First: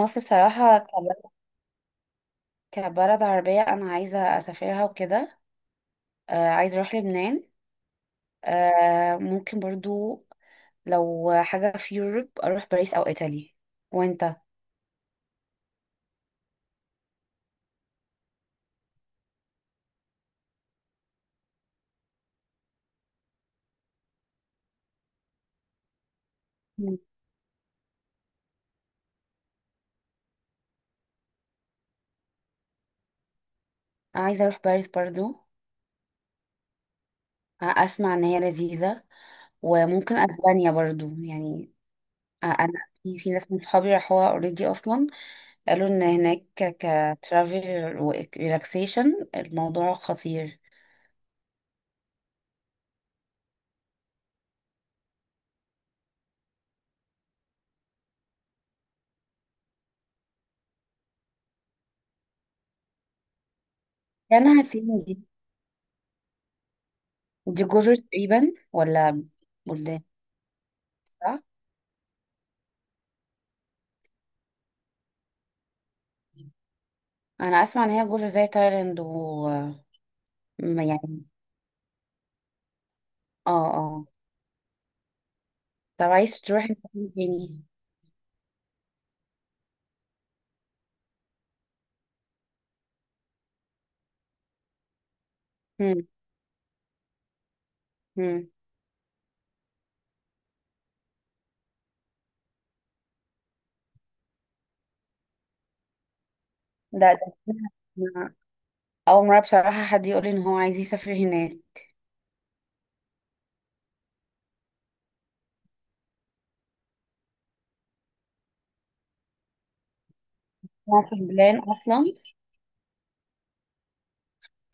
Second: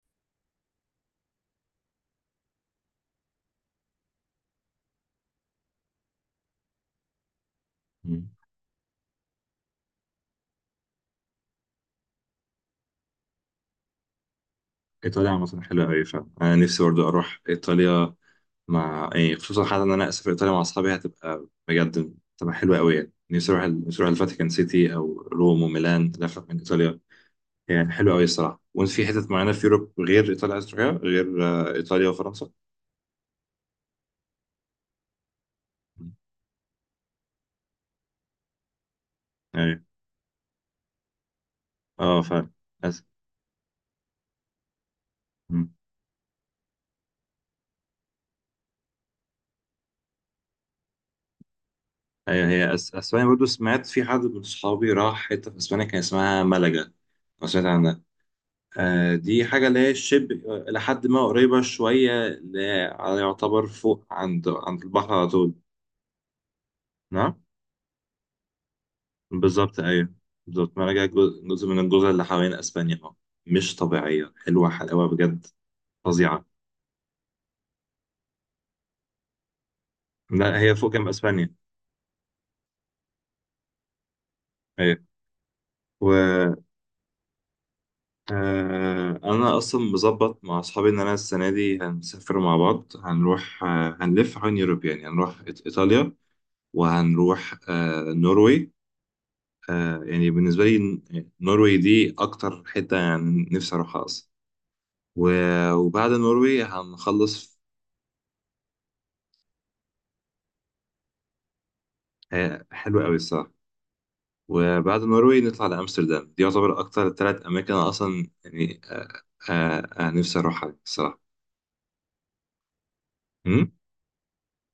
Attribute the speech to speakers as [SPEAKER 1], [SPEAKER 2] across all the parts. [SPEAKER 1] مصر بصراحة كبلد عربية، أنا عايزة أسافرها وكده. آه، عايزة أروح لبنان.
[SPEAKER 2] مم.
[SPEAKER 1] آه، ممكن برضو. لو حاجة في يوروب أروح باريس أو إيطالي. وأنت؟
[SPEAKER 2] ايطاليا عامة حلوة أوي فعلا، أنا نفسي برضه أروح إيطاليا مع يعني خصوصا، حتى إن أنا أسافر إيطاليا مع أصحابي هتبقى بجد، تبقى حلوة أوي. يعني نفسي أروح نفسي أروح الفاتيكان سيتي أو روم وميلان، لفة من
[SPEAKER 1] مم.
[SPEAKER 2] إيطاليا. يعني حلوة أوي الصراحة. وأنت في حتت معينة في أوروب غير إيطاليا عايز تروحيها غير إيطاليا وفرنسا؟
[SPEAKER 1] عايزة أروح باريس برضو.
[SPEAKER 2] مم.
[SPEAKER 1] آه، أسمع إن هي لذيذة.
[SPEAKER 2] أيوة.
[SPEAKER 1] وممكن أسبانيا برضو يعني.
[SPEAKER 2] أه
[SPEAKER 1] آه،
[SPEAKER 2] فعلا.
[SPEAKER 1] أنا
[SPEAKER 2] أس...
[SPEAKER 1] في ناس من صحابي راحوها أوريدي أصلا.
[SPEAKER 2] مم.
[SPEAKER 1] قالوا إن هناك كترافل وريلاكسيشن الموضوع خطير.
[SPEAKER 2] أيوة، هي أسبانيا برضه، سمعت في حد من صحابي راح حتة في أسبانيا كان اسمها ملجا لو سمعت. دي حاجة اللي هي شبه إلى حد ما، قريبة شوية، اللي هي يعتبر فوق عند
[SPEAKER 1] يعني
[SPEAKER 2] عند البحر
[SPEAKER 1] هتفيدني.
[SPEAKER 2] على طول. نعم.
[SPEAKER 1] دي جزر تقريبا ولا
[SPEAKER 2] بالظبط
[SPEAKER 1] بلدان؟
[SPEAKER 2] أيوه. بالظبط، مراجع
[SPEAKER 1] صح.
[SPEAKER 2] جزء من الجزر اللي حوالين أسبانيا أه. مش طبيعية، حلوة حلاوة بجد، فظيعة.
[SPEAKER 1] انا اسمع ان هي جزر زي تايلاند و
[SPEAKER 2] لا هي فوق جنب
[SPEAKER 1] يعني.
[SPEAKER 2] أسبانيا.
[SPEAKER 1] اه، اه.
[SPEAKER 2] أيوه،
[SPEAKER 1] طب
[SPEAKER 2] و
[SPEAKER 1] عايز تروح مكان تاني؟
[SPEAKER 2] أنا أصلا مظبط مع أصحابي إن أنا السنة دي هنسافر مع بعض، هنروح هنلف حوالين يوروب. يعني هنروح
[SPEAKER 1] هم،
[SPEAKER 2] إيطاليا، وهنروح
[SPEAKER 1] هم.
[SPEAKER 2] نروي. يعني بالنسبة لي النرويج دي أكتر حتة يعني نفسي أروحها أصلا. وبعد النرويج
[SPEAKER 1] ده ده
[SPEAKER 2] هنخلص.
[SPEAKER 1] أنا اول مره بصراحه حد يقول لي ان هو عايز يسافر هناك.
[SPEAKER 2] حلو أوي الصراحة. وبعد النرويج نطلع لأمستردام. دي يعتبر أكتر تلات أماكن أنا أصلا يعني آه نفسي أروحها
[SPEAKER 1] هو في
[SPEAKER 2] الصراحة.
[SPEAKER 1] البلان اصلا؟
[SPEAKER 2] أمم؟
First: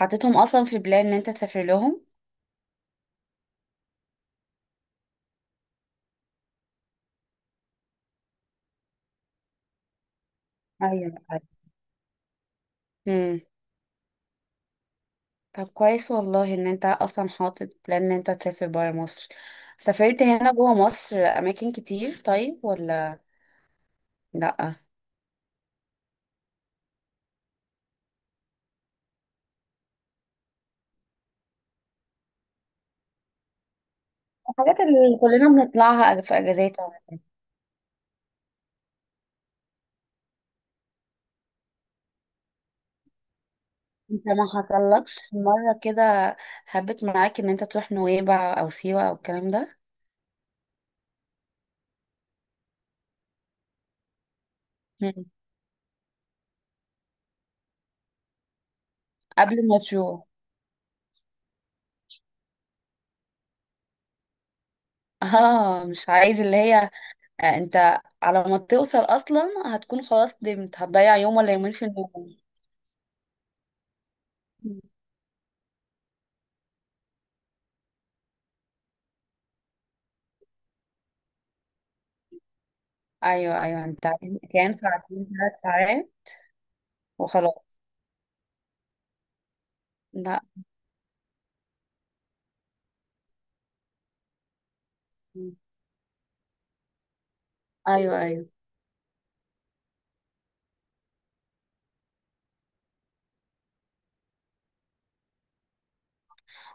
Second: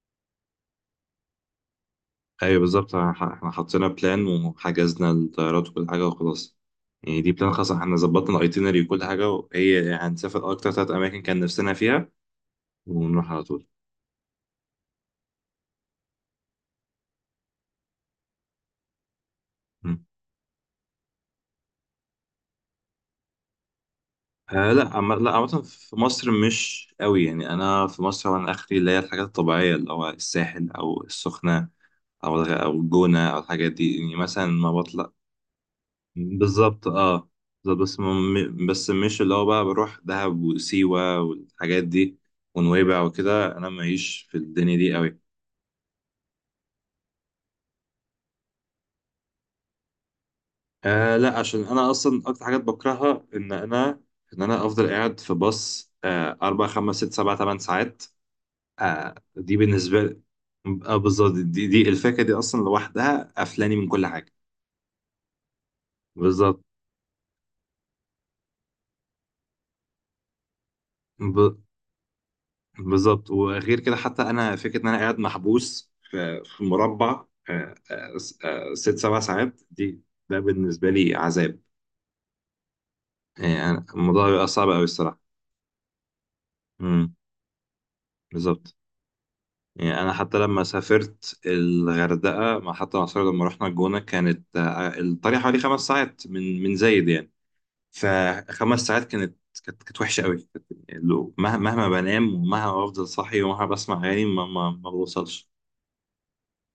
[SPEAKER 1] حطيتهم اصلا في البلان ان انت تسافر لهم.
[SPEAKER 2] أيوة بالظبط، إحنا حطينا بلان وحجزنا الطيارات وكل حاجة وخلاص. يعني دي بلان خاصة، إحنا ظبطنا الأيتينري وكل حاجة، وهي يعني هنسافر أكتر تلات
[SPEAKER 1] ايوه،
[SPEAKER 2] أماكن كان
[SPEAKER 1] ايوه.
[SPEAKER 2] نفسنا فيها ونروح
[SPEAKER 1] هم.
[SPEAKER 2] على طول.
[SPEAKER 1] طب كويس والله ان انت اصلا حاطط بلان ان انت تسافر برا مصر. سافرت هنا جوه مصر اماكن كتير طيب ولا
[SPEAKER 2] آه
[SPEAKER 1] لا؟
[SPEAKER 2] لا، لا عامة في مصر مش قوي. يعني أنا في مصر، وأنا آخري اللي هي الحاجات الطبيعية، اللي هو الساحل أو السخنة أو أو الجونة أو الحاجات دي، يعني مثلا ما
[SPEAKER 1] الحاجات
[SPEAKER 2] بطلع.
[SPEAKER 1] اللي كلنا بنطلعها في اجازات
[SPEAKER 2] بالظبط
[SPEAKER 1] يعني.
[SPEAKER 2] أه. بالظبط، بس مش اللي هو بقى بروح دهب وسيوة والحاجات دي ونويبع وكده، أنا
[SPEAKER 1] انت
[SPEAKER 2] ماليش في
[SPEAKER 1] ما
[SPEAKER 2] الدنيا دي قوي.
[SPEAKER 1] حصلكش مره كده هبت معاك ان انت تروح نويبع او سيوه او الكلام ده؟
[SPEAKER 2] آه لا، عشان أنا أصلا أكتر حاجات بكرهها إن أنا أفضل قاعد
[SPEAKER 1] مم.
[SPEAKER 2] في باص 4 5 6 7 8 ساعات.
[SPEAKER 1] قبل
[SPEAKER 2] دي
[SPEAKER 1] ما
[SPEAKER 2] بالنسبة لي.
[SPEAKER 1] تشوف.
[SPEAKER 2] آه بالظبط، دي الفاكهة دي أصلا لوحدها قفلاني من كل حاجة.
[SPEAKER 1] اه، مش عايز اللي
[SPEAKER 2] بالظبط.
[SPEAKER 1] هي. آه، انت على ما توصل اصلا هتكون خلاص، دمت هتضيع يوم ولا
[SPEAKER 2] ب...
[SPEAKER 1] يومين في النوم.
[SPEAKER 2] بالظبط، وغير كده حتى أنا
[SPEAKER 1] مم.
[SPEAKER 2] فكرة إن أنا قاعد محبوس في مربع. آه آه. 6 7 ساعات دي، ده بالنسبة لي عذاب.
[SPEAKER 1] ايوه،
[SPEAKER 2] يعني
[SPEAKER 1] ايوه. انت
[SPEAKER 2] الموضوع بيبقى صعب
[SPEAKER 1] كام
[SPEAKER 2] أوي الصراحة.
[SPEAKER 1] ساعتين، ثلاث ساعات
[SPEAKER 2] امم،
[SPEAKER 1] وخلاص.
[SPEAKER 2] بالظبط. يعني أنا حتى
[SPEAKER 1] لا.
[SPEAKER 2] لما سافرت الغردقة حتى مع صحابي لما رحنا الجونة، كانت الطريق
[SPEAKER 1] مم.
[SPEAKER 2] حوالي 5 ساعات من زايد يعني.
[SPEAKER 1] ايوه، ايوه.
[SPEAKER 2] ف5 ساعات كانت، وحشه قوي، مهما بنام، ومهما بفضل صاحي، ومهما بسمع اغاني ما بوصلش.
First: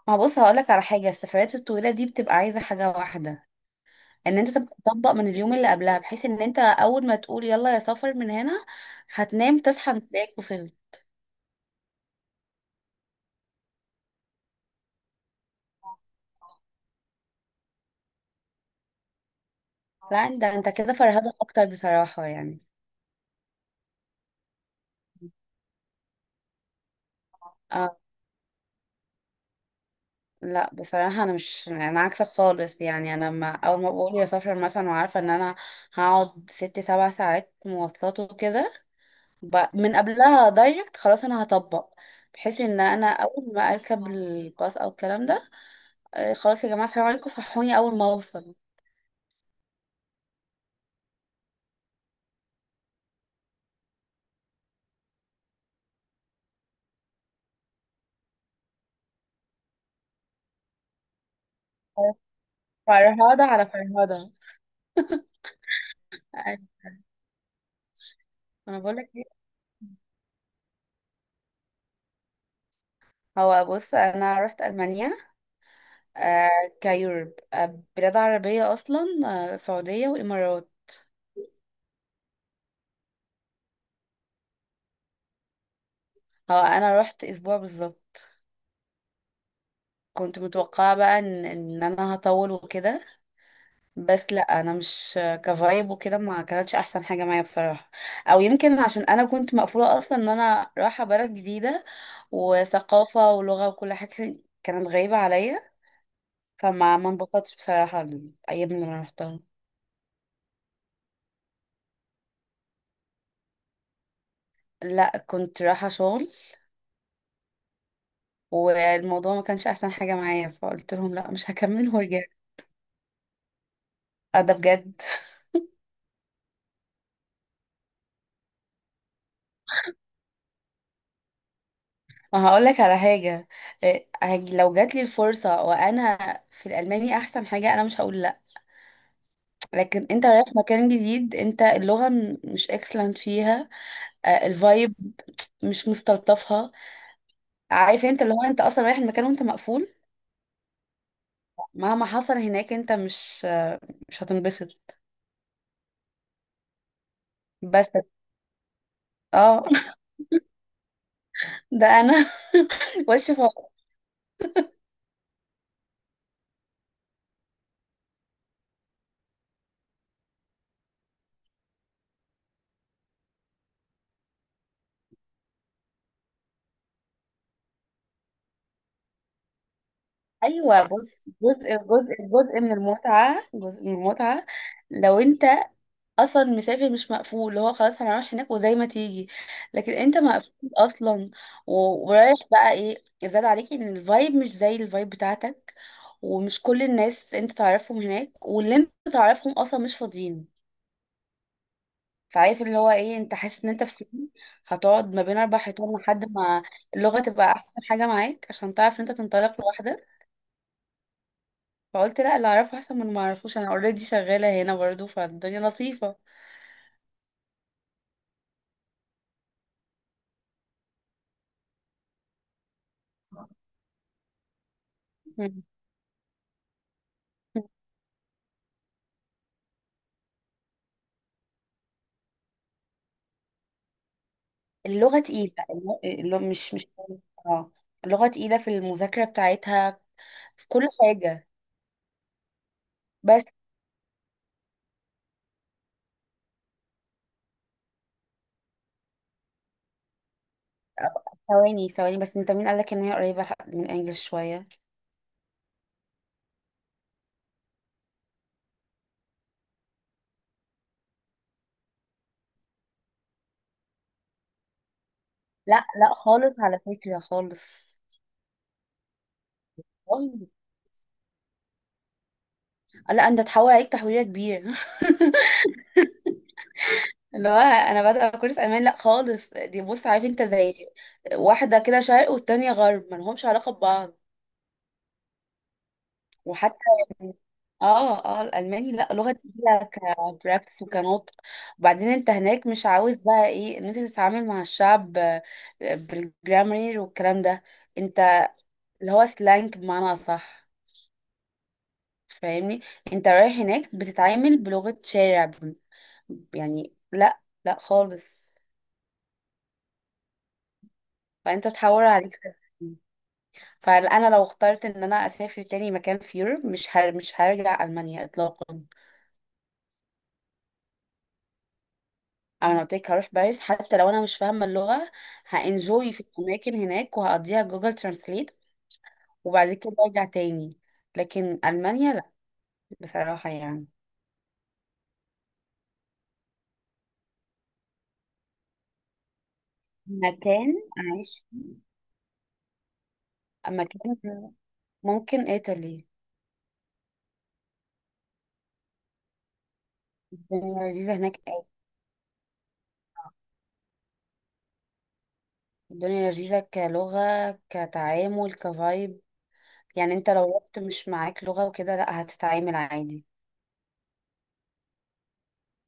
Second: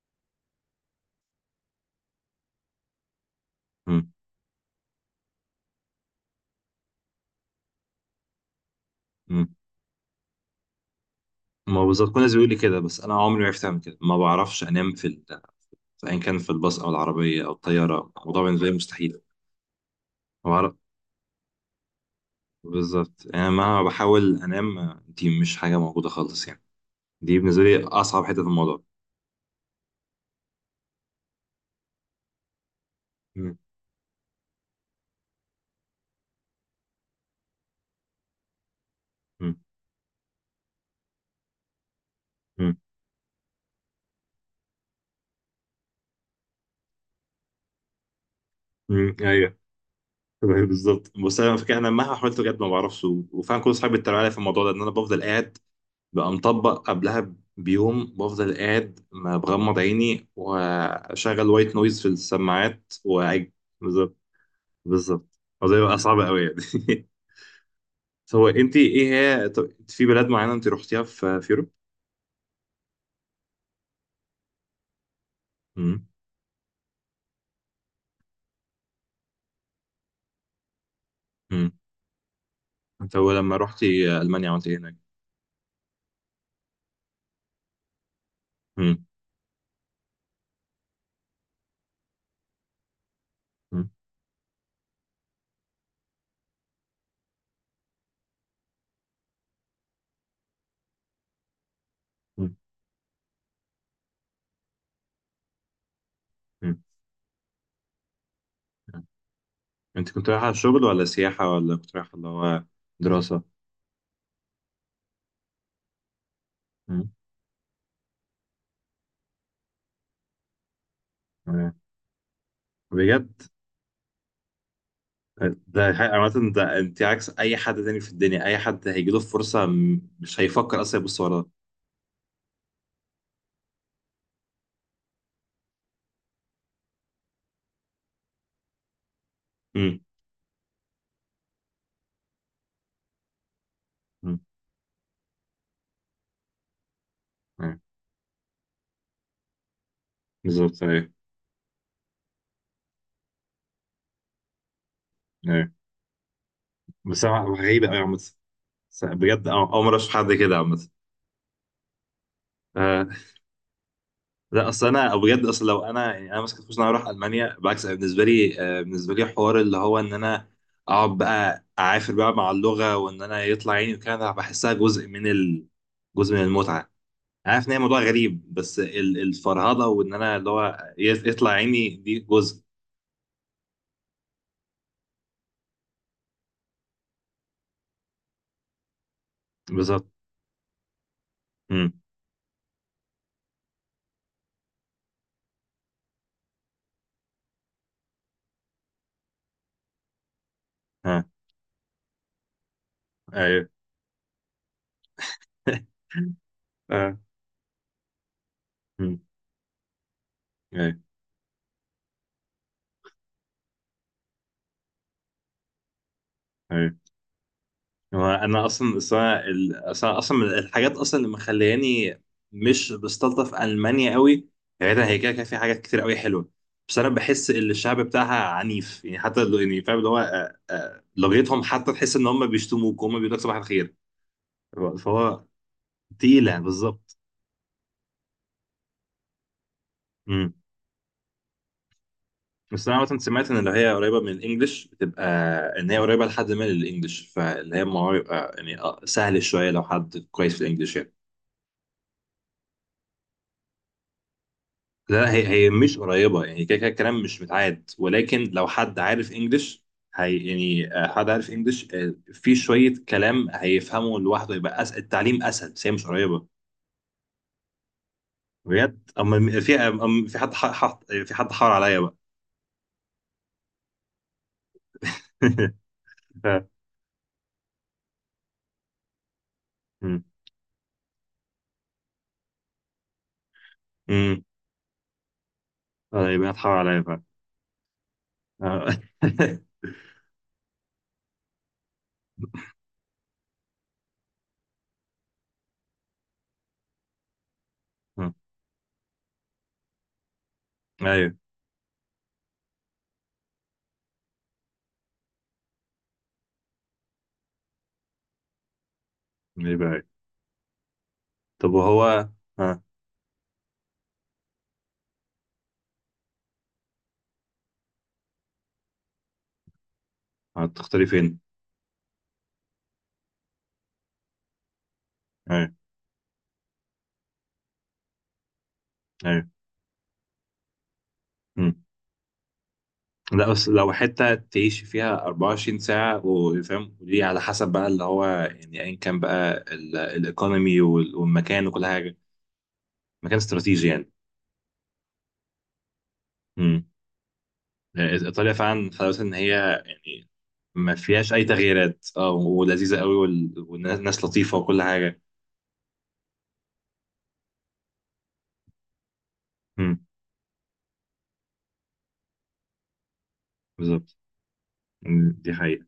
[SPEAKER 1] ما بص هقولك على حاجه، السفريات الطويله دي بتبقى عايزه حاجه واحده،
[SPEAKER 2] مم.
[SPEAKER 1] ان انت تبقى تطبق من اليوم اللي قبلها، بحيث ان انت اول ما تقول يلا يا سفر من هنا
[SPEAKER 2] مم.
[SPEAKER 1] هتنام تصحى تلاقيك وصلت.
[SPEAKER 2] ما بالظبط، كل الناس بيقول لي كده، بس انا عمري ما عرفت اعمل كده، ما بعرفش انام في ايا كان، في الباص او العربيه او الطياره الموضوع بالنسبه لي مستحيل.
[SPEAKER 1] لا، انت
[SPEAKER 2] ما
[SPEAKER 1] انت
[SPEAKER 2] بعرف.
[SPEAKER 1] كده فرهدة اكتر بصراحة يعني.
[SPEAKER 2] بالظبط، انا مهما بحاول انام دي مش حاجه موجوده خالص يعني. دي بالنسبه لي
[SPEAKER 1] اه.
[SPEAKER 2] اصعب حته في الموضوع.
[SPEAKER 1] لا، بصراحة انا، مش انا، عكسك خالص يعني. انا ما
[SPEAKER 2] مم.
[SPEAKER 1] اول ما بقول يا سفر مثلا وعارفة ان انا هقعد 6 7 ساعات مواصلات وكده،
[SPEAKER 2] مم.
[SPEAKER 1] من قبلها دايركت خلاص انا هطبق، بحيث
[SPEAKER 2] مم.
[SPEAKER 1] ان انا اول ما اركب الباص او الكلام ده، آه، خلاص يا جماعة السلام عليكم صحوني اول ما اوصل.
[SPEAKER 2] مم. ايوه. أيوة. بالظبط، بس انا فاكر انا مهما حاولت بجد ما بعرفش، وفعلا كل اصحابي بيتريقوا عليا في الموضوع ده، ان انا بفضل قاعد بقى مطبق قبلها بيوم، بفضل قاعد ما بغمض عيني واشغل وايت نويز في السماعات
[SPEAKER 1] فرهدة
[SPEAKER 2] واعج.
[SPEAKER 1] على
[SPEAKER 2] بالظبط.
[SPEAKER 1] فرهدة.
[SPEAKER 2] بالظبط. الموضوع بيبقى صعب قوي يعني. هو انت
[SPEAKER 1] انا بقول
[SPEAKER 2] ايه؟
[SPEAKER 1] لك ايه،
[SPEAKER 2] هي طب انت في بلاد معينه انت رحتيها في اوروبا؟
[SPEAKER 1] هو بص انا رحت المانيا.
[SPEAKER 2] امم.
[SPEAKER 1] آه، كيورب. آه، بلاد عربيه اصلا، آه، سعوديه وامارات.
[SPEAKER 2] امم. انت هو لما رحتي المانيا عملت ايه هناك؟
[SPEAKER 1] هو انا رحت اسبوع بالظبط،
[SPEAKER 2] امم.
[SPEAKER 1] كنت متوقعه بقى ان انا هطول وكده،
[SPEAKER 2] امم.
[SPEAKER 1] بس لا، انا مش كفايب وكده، ما كانتش احسن حاجه معايا بصراحه. او يمكن عشان انا كنت مقفوله اصلا ان انا رايحه بلد جديده
[SPEAKER 2] امم.
[SPEAKER 1] وثقافه ولغه وكل حاجه كانت غريبه عليا،
[SPEAKER 2] امم.
[SPEAKER 1] فما ما انبسطتش بصراحه الايام اللي انا رحتها.
[SPEAKER 2] انت كنت رايحه على الشغل ولا سياحه، ولا كنت رايحه اللي هو دراسه؟
[SPEAKER 1] لا، كنت رايحة شغل،
[SPEAKER 2] امم.
[SPEAKER 1] والموضوع ما كانش احسن حاجه معايا، فقلت لهم لا مش هكمل ورجعت.
[SPEAKER 2] بجد؟
[SPEAKER 1] اه، ده بجد
[SPEAKER 2] ده حقيقة عامة، ده انت عكس اي حد تاني في الدنيا، اي حد هيجيله فرصة مش هيفكر اصلا يبص وراه.
[SPEAKER 1] ما هقول لك على حاجه، إيه، لو جات لي الفرصه وانا في الالماني احسن حاجه انا مش هقول لا.
[SPEAKER 2] امم.
[SPEAKER 1] لكن انت رايح مكان جديد، انت اللغه مش اكسلنت فيها،
[SPEAKER 2] امم.
[SPEAKER 1] آه، الفايب مش مستلطفها،
[SPEAKER 2] أيوة.
[SPEAKER 1] عارف انت اللي هو انت اصلا رايح المكان وانت مقفول،
[SPEAKER 2] بالظبط. ايوه
[SPEAKER 1] مهما حصل هناك انت مش هتنبسط.
[SPEAKER 2] ايوه. بس أنا غريبة
[SPEAKER 1] بس.
[SPEAKER 2] قوي عامة. بس بجد
[SPEAKER 1] اه
[SPEAKER 2] اول مرة اشوف حد كده عامة.
[SPEAKER 1] ده انا
[SPEAKER 2] آه
[SPEAKER 1] وش فوق.
[SPEAKER 2] لا، اصل انا بجد، اصل لو انا يعني انا ماسك فلوس إن انا اروح المانيا بالعكس، أنا بالنسبه لي حوار اللي هو ان انا اقعد بقى اعافر بقى مع اللغه، وان انا يطلع عيني وكده، أنا بحسها جزء من جزء من المتعه. عارف ان هي موضوع غريب، بس الفرهضه، وان انا اللي
[SPEAKER 1] ايوه
[SPEAKER 2] هو
[SPEAKER 1] بص،
[SPEAKER 2] يطلع
[SPEAKER 1] جزء،
[SPEAKER 2] عيني،
[SPEAKER 1] جزء،
[SPEAKER 2] دي جزء.
[SPEAKER 1] جزء من المتعه، جزء من المتعه. لو انت اصلا مسافر مش مقفول، اللي هو خلاص هنروح هناك وزي ما تيجي. لكن
[SPEAKER 2] بالظبط.
[SPEAKER 1] انت مقفول اصلا،
[SPEAKER 2] امم.
[SPEAKER 1] و- ورايح، بقى ايه زاد عليك ان الفايب مش زي الفايب بتاعتك، ومش كل الناس انت تعرفهم هناك، واللي انت تعرفهم اصلا مش فاضيين.
[SPEAKER 2] ها.
[SPEAKER 1] فعارف اللي هو ايه، انت حاسس
[SPEAKER 2] ايوه.
[SPEAKER 1] ان انت في سجن، هتقعد ما بين اربع حيطان لحد ما
[SPEAKER 2] اه.
[SPEAKER 1] اللغه تبقى احسن حاجه معاك عشان تعرف ان انت
[SPEAKER 2] امم.
[SPEAKER 1] تنطلق لوحدك.
[SPEAKER 2] ايوه
[SPEAKER 1] فقلت لا، اللي اعرفه احسن من اللي ما اعرفوش، انا اوريدي شغاله هنا برضو فالدنيا لطيفه.
[SPEAKER 2] ايوه. هو انا اصلا اصلا ال- اصلا أصلاً من الحاجات اصلا اللي مخلياني مش بستلطف المانيا قوي. بعيدا هي كده كده في
[SPEAKER 1] مم.
[SPEAKER 2] حاجات كتير قوي حلوه، بس انا بحس ان الشعب بتاعها عنيف. يعني حتى يعني فاهم اللي هو لغتهم حتى، تحس ان هم بيشتموك وهم بيقولوا لك صباح الخير.
[SPEAKER 1] اللغه
[SPEAKER 2] فهو
[SPEAKER 1] تقيله، اللغة
[SPEAKER 2] تقيله
[SPEAKER 1] مش.
[SPEAKER 2] بالظبط.
[SPEAKER 1] اه. اللغه تقيله في المذاكره بتاعتها، في كل حاجه.
[SPEAKER 2] بس انا مثلا
[SPEAKER 1] بس.
[SPEAKER 2] سمعت ان اللي هي قريبه من الانجليش بتبقى، ان هي قريبه لحد ما للانجليش، فاللي هي الموضوع يبقى يعني سهل شويه لو حد كويس في الانجليش يعني.
[SPEAKER 1] ثواني، ثواني، بس انت مين قالك ان هي قريبه من انجلش شويه؟
[SPEAKER 2] لا هي مش قريبه، يعني كده كده الكلام مش متعاد، ولكن لو حد عارف انجليش هي يعني حد عارف انجليش في شويه كلام هيفهمه لوحده، يبقى أسهل التعليم، اسهل.
[SPEAKER 1] لا،
[SPEAKER 2] بس هي مش
[SPEAKER 1] لا،
[SPEAKER 2] قريبه
[SPEAKER 1] خالص، على فكره خالص.
[SPEAKER 2] بجد. اما في أما في
[SPEAKER 1] والله.
[SPEAKER 2] حد في حد حار عليا بقى.
[SPEAKER 1] لا، انت تحول عليك تحويره كبير اللي هو انا بادئه كورس امان. لا خالص، دي
[SPEAKER 2] ف-
[SPEAKER 1] بص،
[SPEAKER 2] م-
[SPEAKER 1] عارف انت زي واحده كده شرق والتانية غرب، ما لهمش علاقه ببعض.
[SPEAKER 2] م. يبقى حد حار
[SPEAKER 1] وحتى
[SPEAKER 2] عليا بقى.
[SPEAKER 1] يعني، اه، اه،
[SPEAKER 2] آه.
[SPEAKER 1] الالماني لا، لغه تقيله كبراكتس وكنطق. وبعدين انت هناك مش عاوز بقى ايه ان انت تتعامل مع الشعب آه، بالجرامر والكلام ده، انت اللي هو سلانج بمعنى اصح،
[SPEAKER 2] ايوه.
[SPEAKER 1] فاهمني؟ انت رايح هناك بتتعامل بلغه شارع يعني، لا، لا، خالص،
[SPEAKER 2] ليه بقى؟
[SPEAKER 1] فانت
[SPEAKER 2] طب
[SPEAKER 1] تحور
[SPEAKER 2] وهو
[SPEAKER 1] عليك.
[SPEAKER 2] ها
[SPEAKER 1] فانا لو اخترت ان انا اسافر تاني مكان في يوروب مش هرجع المانيا اطلاقا.
[SPEAKER 2] هتختاري فين؟
[SPEAKER 1] انا قلت لك هروح باريس، حتى لو انا مش فاهمه اللغه
[SPEAKER 2] ايوه
[SPEAKER 1] هانجوي في الاماكن هناك وهقضيها جوجل ترانسليت،
[SPEAKER 2] ايوه.
[SPEAKER 1] وبعد كده ارجع تاني. لكن
[SPEAKER 2] مم.
[SPEAKER 1] المانيا لا،
[SPEAKER 2] لا
[SPEAKER 1] بصراحه
[SPEAKER 2] بس
[SPEAKER 1] يعني.
[SPEAKER 2] لو حتة تعيشي فيها 24 ساعة وفاهم، ودي على حسب بقى اللي هو يعني، ايا كان بقى
[SPEAKER 1] مكان
[SPEAKER 2] الايكونومي
[SPEAKER 1] عايش،
[SPEAKER 2] والمكان وكل حاجة. مكان استراتيجي يعني.
[SPEAKER 1] مكان، ممكن ايطالي.
[SPEAKER 2] مم. إيه، ايطاليا فعلا حلاوتها ان هي يعني
[SPEAKER 1] الدنيا
[SPEAKER 2] ما
[SPEAKER 1] لذيذه
[SPEAKER 2] فيهاش
[SPEAKER 1] هناك
[SPEAKER 2] اي
[SPEAKER 1] أوي.
[SPEAKER 2] تغييرات ولذيذة قوي، والناس لطيفة وكل حاجة.
[SPEAKER 1] الدنيا لذيذه كلغه كتعامل كفايب،
[SPEAKER 2] مم.
[SPEAKER 1] يعني انت لو رحت مش معاك لغه وكده لا، هتتعامل عادي.
[SPEAKER 2] بالظبط. مم. دي حقيقة.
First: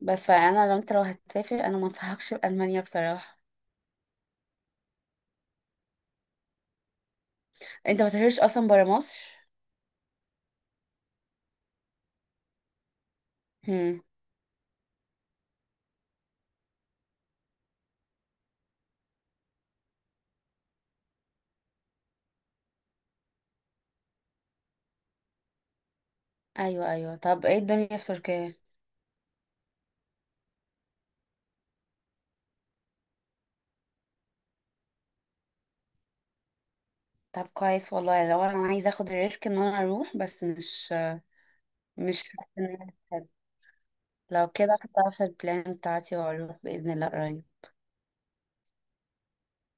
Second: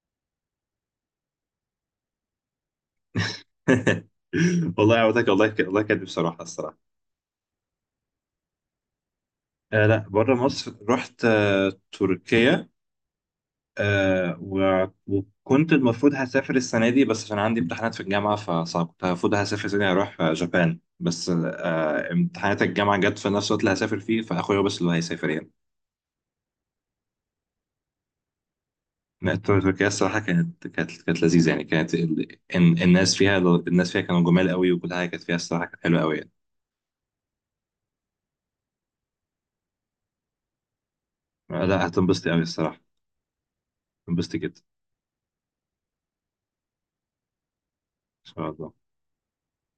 [SPEAKER 1] بس فانا لو هتسافر انا ما انصحكش بالمانيا بصراحه.
[SPEAKER 2] والله عودتك والله والله كانت بصراحة، الصراحة.
[SPEAKER 1] انت ما سافرتش اصلا برا مصر؟
[SPEAKER 2] آه لا، بره مصر رحت تركيا. آه وكنت المفروض هسافر السنة دي بس عشان عندي امتحانات في الجامعة فصعب. كنت المفروض هسافر السنة دي هروح جابان، بس امتحانات الجامعة جت في نفس الوقت اللي هسافر فيه، فأخويا هو بس اللي هيسافر يعني.
[SPEAKER 1] ايوه، ايوه. طب ايه الدنيا في تركيا؟
[SPEAKER 2] لا، تركيا الصراحة كانت، لذيذة يعني كانت الناس فيها كانوا جمال قوي، وكل حاجة كانت فيها الصراحة كانت حلوة قوي يعني.
[SPEAKER 1] طب كويس والله، لو انا عايزه اخد الريسك ان انا اروح، بس مش
[SPEAKER 2] آه، لا
[SPEAKER 1] مش
[SPEAKER 2] هتنبسطي قوي
[SPEAKER 1] حاسة إن
[SPEAKER 2] الصراحة.
[SPEAKER 1] أنا هستعد.
[SPEAKER 2] هتنبسطي
[SPEAKER 1] لو
[SPEAKER 2] جدا.
[SPEAKER 1] كده هحطها في البلان بتاعتي واروح باذن الله قريب.
[SPEAKER 2] إن شاء الله.